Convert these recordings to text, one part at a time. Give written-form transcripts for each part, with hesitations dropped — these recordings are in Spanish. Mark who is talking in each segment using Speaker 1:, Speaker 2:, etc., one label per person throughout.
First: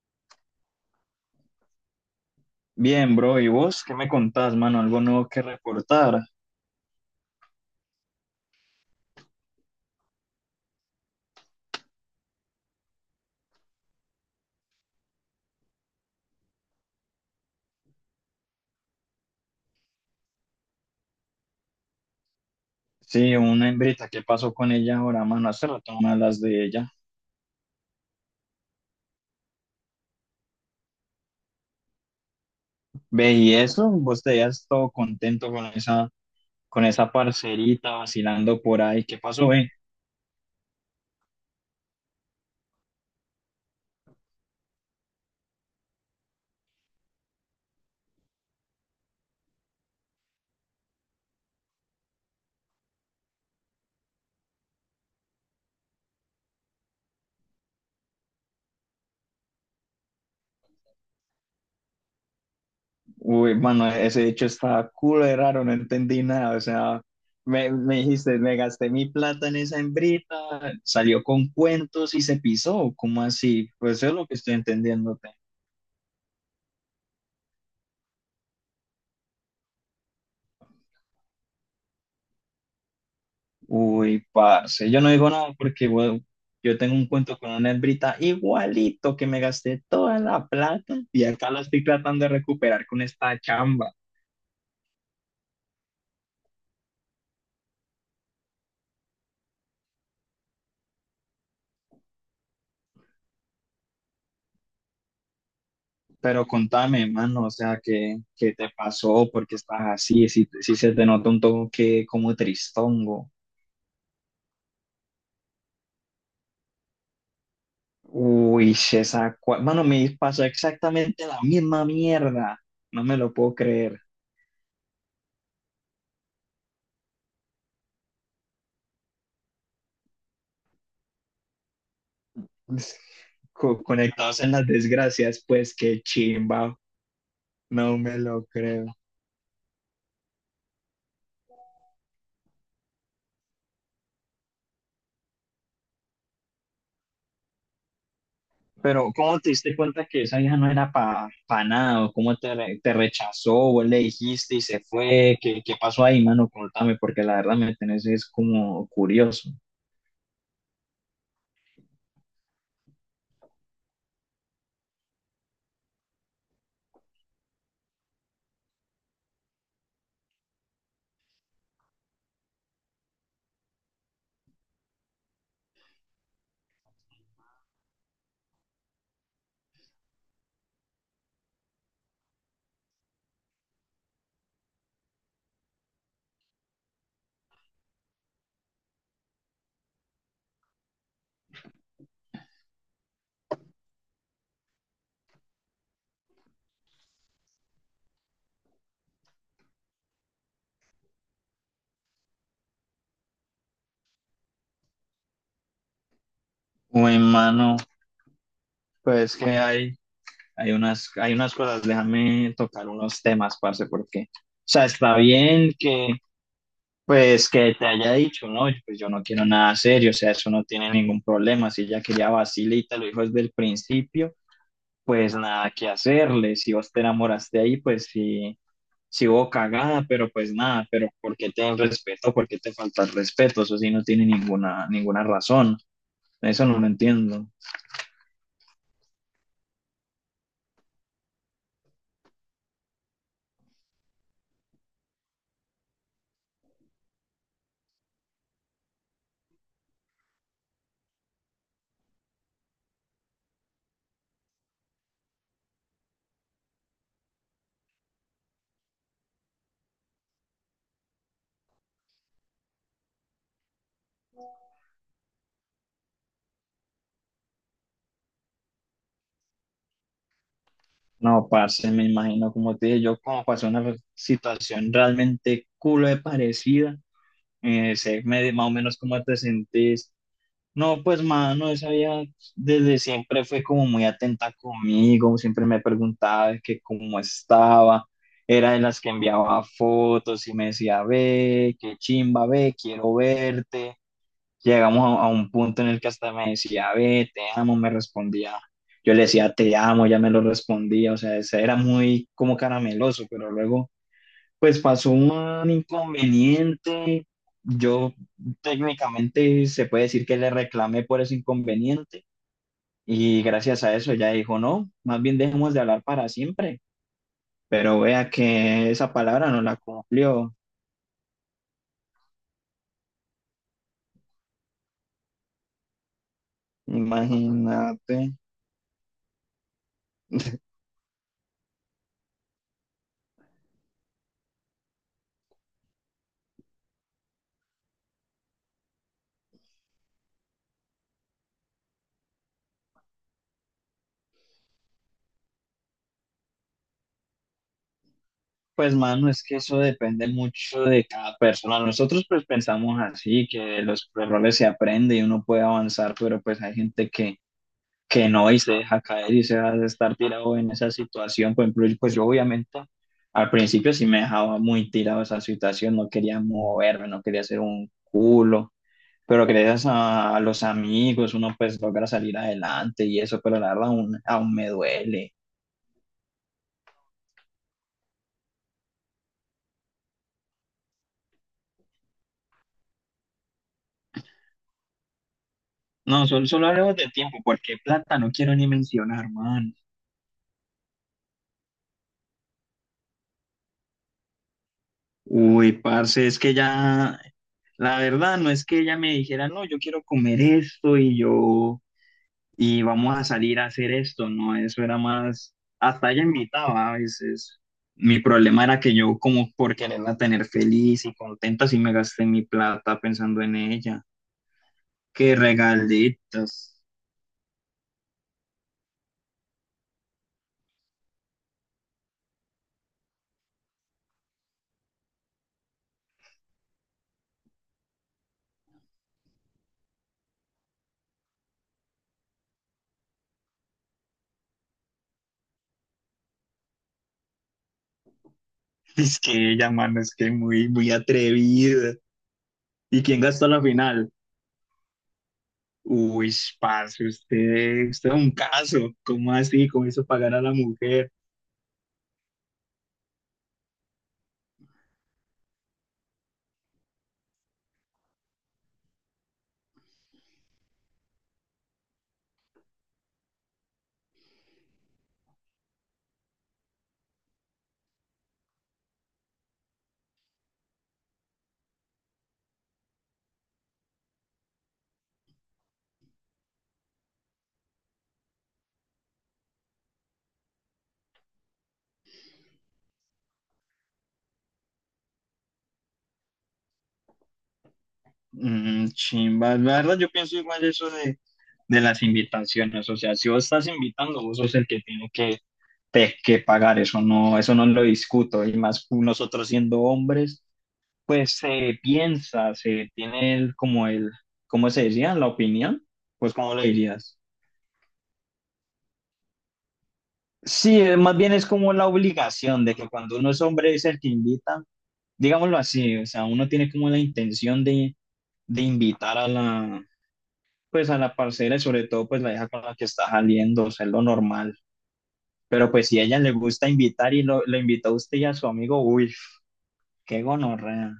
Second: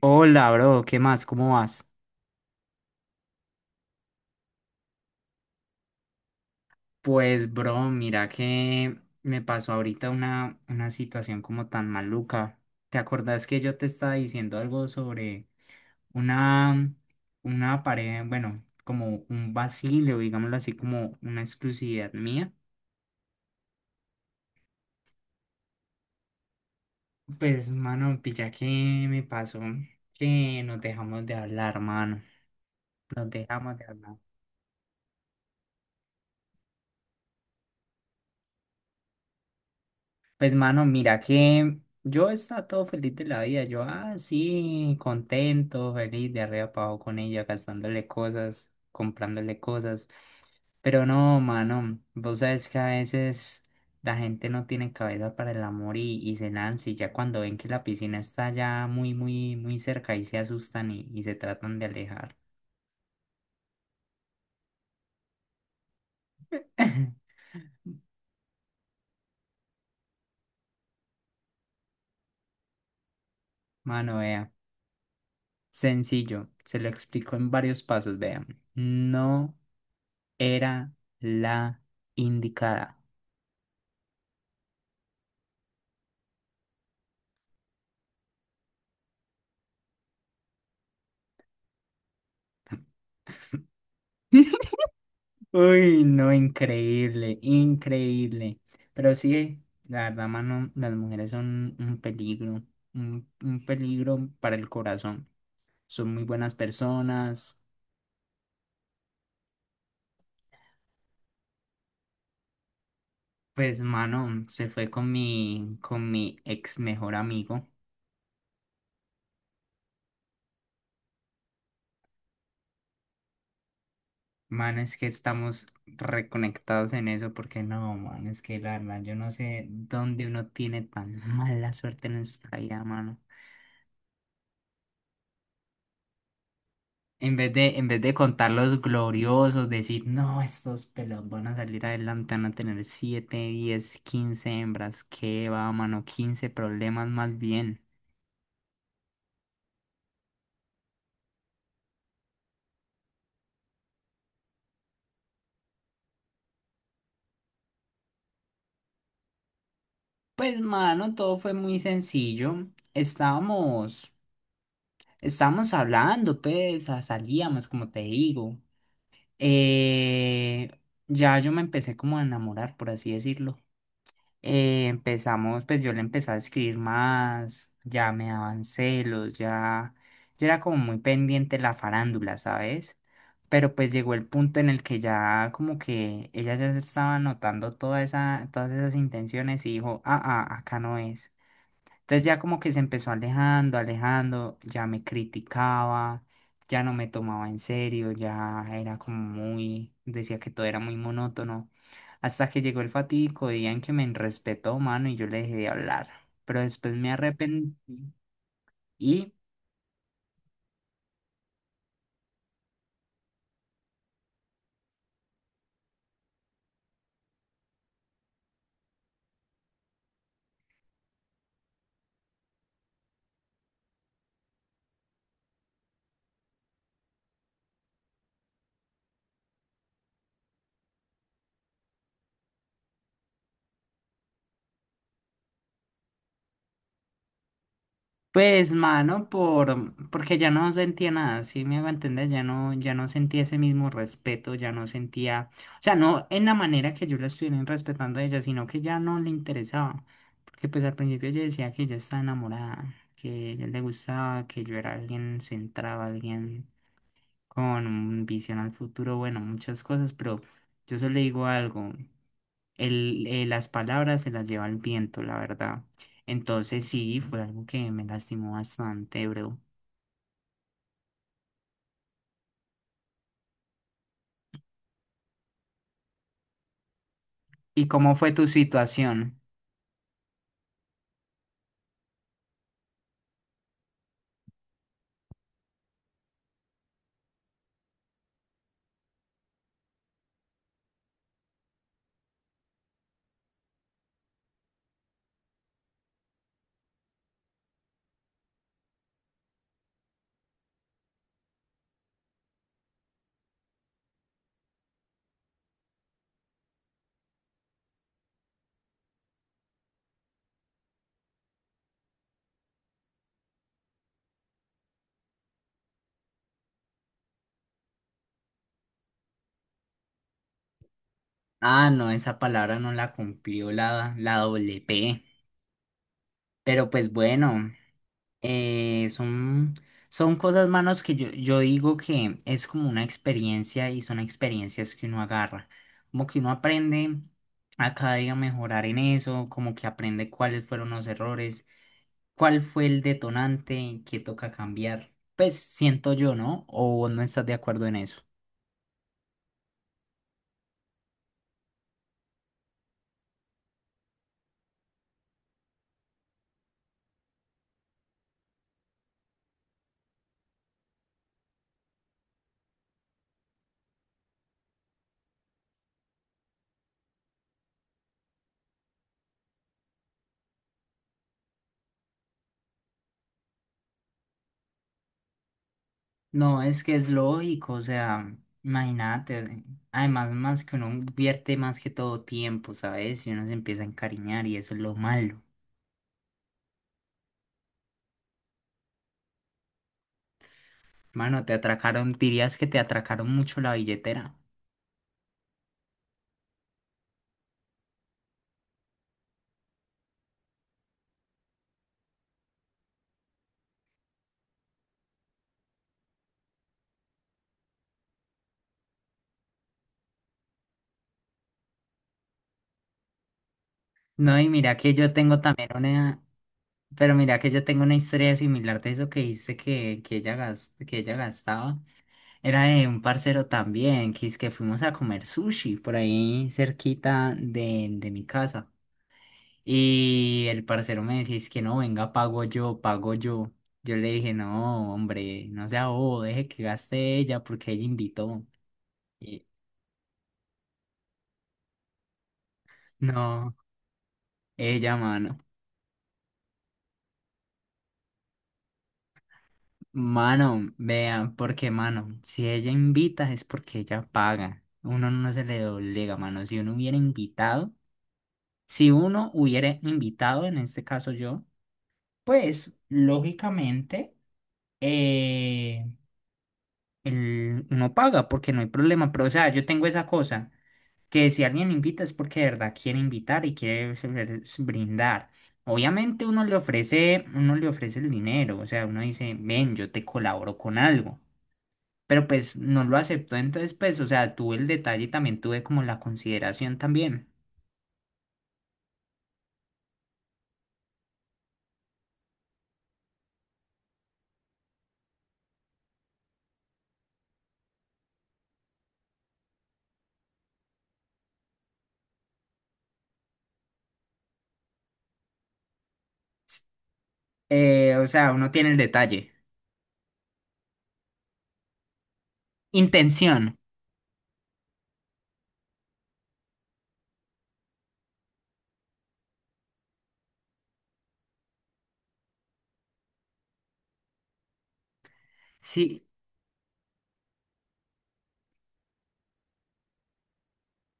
Speaker 1: Hola, bro, ¿qué más? ¿Cómo vas?
Speaker 2: Bien, bro, ¿y vos qué me contás, mano? ¿Algo nuevo que reportar?
Speaker 1: Pues, bro, mira que me pasó ahorita una situación como tan maluca. ¿Te acordás que yo te estaba diciendo algo sobre una, una pareja, bueno, como un vacío, digámoslo así, como una exclusividad mía?
Speaker 2: Sí, una hembrita, ¿qué pasó con ella ahora, mano? Hace rato no hablas de ella.
Speaker 1: Pues, mano, pilla que me pasó que nos dejamos de hablar, mano. Nos
Speaker 2: Ve, y
Speaker 1: dejamos de
Speaker 2: eso,
Speaker 1: hablar.
Speaker 2: vos te veías todo contento con esa parcerita vacilando por ahí. ¿Qué pasó,
Speaker 1: Pues mano, mira que yo estaba todo feliz de la vida, yo así, contento, feliz, de arriba para abajo con ella, gastándole cosas, comprándole cosas. Pero no, mano, vos sabes que a veces la gente no tiene cabeza para el amor y se lanza y ya cuando ven que la piscina está ya muy, muy, muy cerca y se asustan y se tratan de alejar.
Speaker 2: Uy, mano, ese hecho está cool, de raro, no entendí nada. O sea, me dijiste, me gasté mi plata en esa hembrita, salió con cuentos y se pisó. ¿Cómo así? Pues eso es
Speaker 1: Mano,
Speaker 2: lo que
Speaker 1: vea,
Speaker 2: estoy entendiendo.
Speaker 1: sencillo, se lo explico en varios pasos, vea. No era la indicada.
Speaker 2: Uy, parce, yo no digo nada porque bueno, yo tengo un cuento con una hembrita igualito que me gasté toda la plata y acá la estoy tratando de recuperar con esta chamba.
Speaker 1: Uy, no, increíble, increíble. Pero sí, la verdad, mano, las mujeres son un peligro, un peligro para el corazón. Son muy
Speaker 2: Pero
Speaker 1: buenas
Speaker 2: contame, mano, o
Speaker 1: personas.
Speaker 2: sea, ¿qué te pasó? ¿Por qué estás así? Si se te nota un toque como tristongo.
Speaker 1: Pues, mano, se fue con mi ex mejor amigo.
Speaker 2: Uy, esa, mano, me pasó exactamente la misma mierda. No me lo puedo creer.
Speaker 1: Mano, es que estamos reconectados en eso porque no, mano, es que la verdad, yo no sé dónde uno tiene tan mala suerte en esta vida, mano.
Speaker 2: Co- conectados en las desgracias, pues qué chimba,
Speaker 1: En vez de, en
Speaker 2: no
Speaker 1: vez de
Speaker 2: me lo
Speaker 1: contar los
Speaker 2: creo.
Speaker 1: gloriosos, decir, no, estos pelos van a salir adelante, van a tener siete 10 15 hembras, qué va, mano, 15 problemas más bien.
Speaker 2: Pero ¿cómo te diste cuenta que esa vieja no era para pa nada? ¿O ¿cómo te, te rechazó? ¿Vos le dijiste y se fue? ¿Qué pasó ahí, mano? Contame, porque la verdad me tenés es como curioso.
Speaker 1: Pues, mano, todo fue muy sencillo. Estábamos, estábamos hablando, pues, salíamos, como te digo. Eh, ya yo me empecé como a enamorar, por así decirlo. Empezamos, pues yo le empecé a escribir más, ya me daban celos, ya yo era como muy pendiente de la farándula, ¿sabes? Pero pues llegó el punto en el que ya como que ella ya se estaba notando todas esas intenciones y dijo, acá no es. Entonces ya como que se empezó alejando, alejando, ya me criticaba, ya no me tomaba en serio, ya era como muy, decía que todo era muy monótono. Hasta que llegó el fatídico día en que me respetó, mano, y yo le dejé de hablar. Pero después me
Speaker 2: Uy,
Speaker 1: arrepentí
Speaker 2: mano,
Speaker 1: y
Speaker 2: pues hay unas cosas, déjame tocar unos temas, parce, porque, o sea, está bien que, pues, que te haya dicho, no, pues yo no quiero nada serio, o sea, eso no tiene ningún problema, si ella quería vacilita, lo dijo desde el principio, pues nada que hacerle. Si vos te enamoraste ahí, pues sí, sí hubo cagada, pero pues nada, pero ¿por qué te dan respeto? ¿Por qué te falta el respeto? Eso sí no tiene ninguna, ninguna razón. Eso no lo entiendo.
Speaker 1: pues, mano, por, porque ya no sentía nada, sí me hago entender, ya no sentía ese mismo respeto, ya no sentía, o sea, no en la manera que yo la estuviera respetando a ella, sino que ya no le interesaba, porque pues al principio ella decía que ella estaba enamorada, que a ella le gustaba, que yo era alguien centrado, alguien con visión al futuro, bueno, muchas cosas, pero yo solo le digo algo, las palabras se las lleva el viento, la verdad. Entonces sí, fue algo que me lastimó bastante, bro.
Speaker 2: No, parce, me imagino, como te dije, yo como pasó una situación realmente culo de parecida,
Speaker 1: ¿Y cómo fue tu
Speaker 2: más o menos cómo te
Speaker 1: situación?
Speaker 2: sentís. No, pues mano, esa vieja desde siempre fue como muy atenta conmigo, siempre me preguntaba de que cómo estaba, era de las que enviaba fotos y me decía, ve, qué chimba, ve, quiero verte. Llegamos a un punto en el que hasta me decía, ve, te amo, me respondía. Yo le decía, te amo, ya me lo respondía, o sea, ese era muy como carameloso, pero luego pues pasó un inconveniente. Yo técnicamente se puede decir que le reclamé por ese inconveniente y gracias a eso ella dijo, no, más bien dejemos de hablar para siempre. Pero vea que esa palabra no la cumplió.
Speaker 1: Ah, no, esa palabra no la cumplió la doble P. Pero pues bueno,
Speaker 2: Imagínate.
Speaker 1: Eh, son, son cosas, manos, que yo digo que es como una experiencia y son experiencias que uno agarra. Como que uno aprende a cada día mejorar en eso, como que aprende cuáles fueron los errores, cuál fue el detonante que toca cambiar. Pues siento yo, ¿no? ¿O vos no estás de acuerdo en eso?
Speaker 2: Pues mano, es que eso depende mucho de cada persona. Nosotros pues pensamos así, que de los errores se aprende y uno puede avanzar, pero pues hay gente que no y se deja caer y se hace estar tirado en esa situación. Por ejemplo, pues yo obviamente al principio sí me dejaba muy tirado esa situación, no quería moverme, no quería hacer un culo, pero gracias a los amigos uno pues logra salir adelante y eso, pero la verdad aún, aún me duele.
Speaker 1: No, es que es lógico, o sea, imagínate, además más que uno invierte más que todo tiempo, ¿sabes? Y uno se empieza a encariñar y eso es lo malo.
Speaker 2: No, solo, solo hablemos de tiempo, porque plata no quiero ni mencionar, man.
Speaker 1: Mano, te atracaron, dirías que te atracaron mucho la billetera.
Speaker 2: Uy, parce, es que ya, la verdad no es que ella me dijera, no, yo quiero comer esto y yo y vamos a salir a hacer esto, ¿no? Eso era más, hasta ella invitaba a veces. Mi problema era que yo como por quererla tener feliz y contenta, sí me gasté mi plata pensando en ella.
Speaker 1: No, y mira que yo
Speaker 2: Qué
Speaker 1: tengo también una,
Speaker 2: regalitos.
Speaker 1: pero mira que yo tengo una historia similar de eso que dijiste que ella gastaba. Era de un parcero también, que es que fuimos a comer sushi por ahí cerquita de mi casa. Y el parcero me decía, es que no, venga, pago yo, pago yo. Yo le dije, no, hombre, no sea bobo, deje que gaste ella porque ella invitó.
Speaker 2: Es
Speaker 1: Y
Speaker 2: que ella, mano, es que muy, muy atrevida. ¿Y quién gastó
Speaker 1: no,
Speaker 2: la final?
Speaker 1: ella, mano.
Speaker 2: Uy, parce, usted es un caso. ¿Cómo así? ¿Cómo hizo pagar a la
Speaker 1: Mano,
Speaker 2: mujer?
Speaker 1: vean, porque mano, si ella invita es porque ella paga. Uno no se le doblega, mano. Si uno hubiera invitado, en este caso yo, pues lógicamente eh, uno paga porque no hay problema. Pero o sea, yo tengo esa cosa, que si alguien invita es porque de verdad quiere invitar y quiere brindar. Obviamente uno le ofrece el dinero, o sea, uno dice, ven, yo te colaboro con algo. Pero pues no lo aceptó, entonces pues, o sea, tuve el detalle y también tuve como la consideración también.
Speaker 2: Mm, chimba, la verdad yo pienso igual eso de las invitaciones, o sea, si vos estás invitando, vos sos el que tiene que, que pagar, eso no lo discuto, y más nosotros siendo hombres, pues se piensa, se tiene el, como el, ¿cómo se decía? La opinión, pues ¿cómo lo dirías?
Speaker 1: O sea, uno tiene el detalle.
Speaker 2: Sí, más bien es como la obligación de que cuando uno es
Speaker 1: Intención.
Speaker 2: hombre es el que invita, digámoslo así, o sea, uno tiene como la intención de invitar a la, pues a la parcera, y sobre todo pues la hija con la que está saliendo, o sea, es lo normal. Pero pues si a
Speaker 1: Sí,
Speaker 2: ella le gusta invitar y lo, le invitó a usted y a su amigo, uy, qué gonorrea.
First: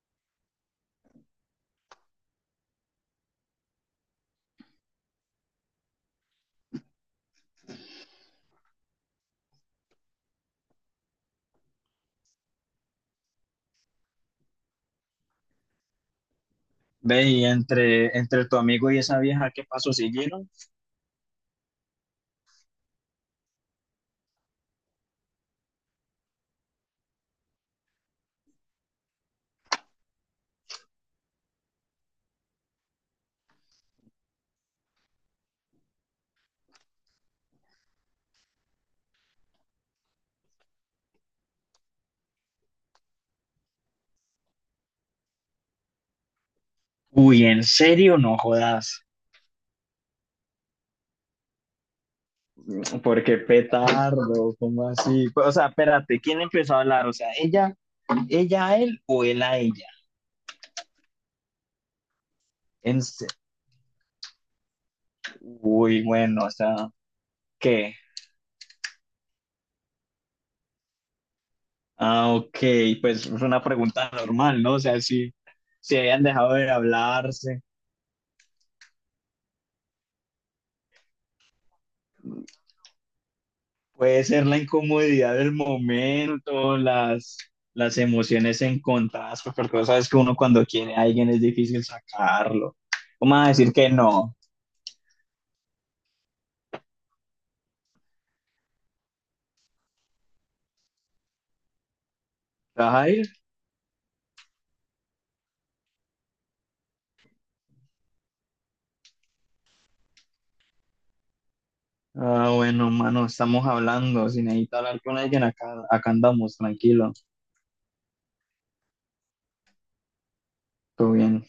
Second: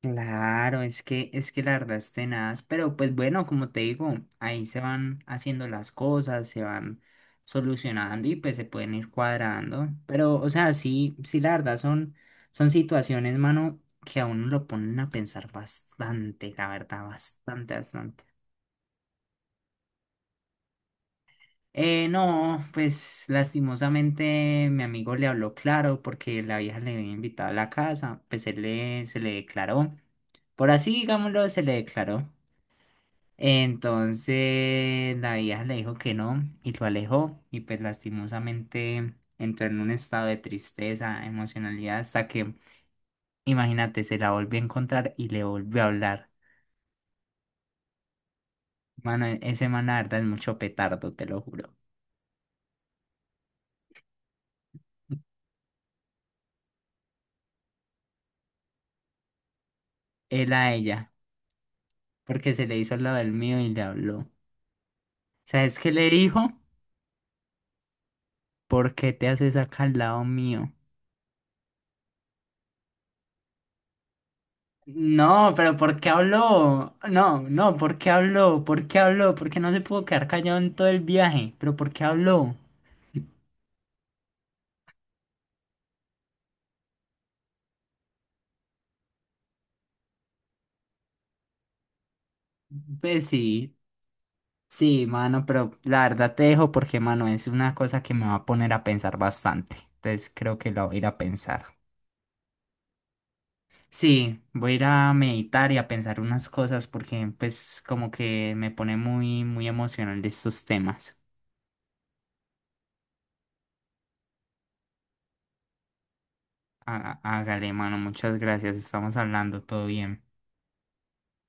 Speaker 1: claro, es que la verdad es tenaz, pero pues bueno, como te digo, ahí se van haciendo las cosas, se van solucionando y pues se pueden ir cuadrando. Pero, o sea, sí, sí, la verdad son, situaciones, mano, que a uno lo ponen a pensar bastante, la verdad,
Speaker 2: Ve, y
Speaker 1: bastante,
Speaker 2: entre,
Speaker 1: bastante.
Speaker 2: entre tu amigo y esa vieja, ¿qué paso siguieron?
Speaker 1: No, pues lastimosamente mi amigo le habló claro porque la vieja le había invitado a la casa, pues él le, se le declaró, por así digámoslo, se le declaró. Entonces la vieja le dijo que no y lo alejó y pues lastimosamente entró en un estado de tristeza, emocionalidad hasta que, imagínate, se la volvió a encontrar y le volvió a hablar.
Speaker 2: Uy, ¿en serio? No jodas.
Speaker 1: Mano, ese man la verdad es mucho petardo, te lo juro.
Speaker 2: Porque petardo, ¿cómo así? Pues, o sea, espérate, ¿quién empezó a hablar? O sea, ¿ella, ella a él o él a ella?
Speaker 1: Él a ella, porque se le hizo
Speaker 2: En
Speaker 1: lo
Speaker 2: se-
Speaker 1: del mío y le habló. ¿Sabes qué
Speaker 2: Uy,
Speaker 1: le
Speaker 2: bueno, o
Speaker 1: dijo?
Speaker 2: sea, ¿qué?
Speaker 1: ¿Por qué te haces acá al lado mío?
Speaker 2: Ah, ok, pues es una pregunta normal, ¿no? O sea, si,
Speaker 1: No, pero
Speaker 2: si
Speaker 1: ¿por qué
Speaker 2: habían dejado de
Speaker 1: habló? No,
Speaker 2: hablarse,
Speaker 1: no, ¿por qué habló? ¿Por qué habló? ¿Por qué no se pudo quedar callado en todo el viaje? ¿Pero por qué habló?
Speaker 2: puede ser la incomodidad del momento, las emociones encontradas, pues, porque vos sabes que uno cuando quiere a alguien es difícil sacarlo.
Speaker 1: Pues
Speaker 2: ¿Cómo vas a decir
Speaker 1: sí,
Speaker 2: que no?
Speaker 1: sí, mano, pero la verdad te dejo porque, mano, es una cosa que me va a poner a pensar bastante. Entonces creo que la voy a ir a pensar.
Speaker 2: ¿Te vas a ir?
Speaker 1: Sí, voy a ir a meditar y a pensar unas cosas porque, pues, como que me pone muy, muy emocional estos temas.
Speaker 2: Ah, bueno, mano, estamos hablando. Si necesitas hablar con alguien, acá, acá andamos, tranquilo,
Speaker 1: Hágale, mano, muchas gracias. Estamos hablando, todo bien.
Speaker 2: todo bien.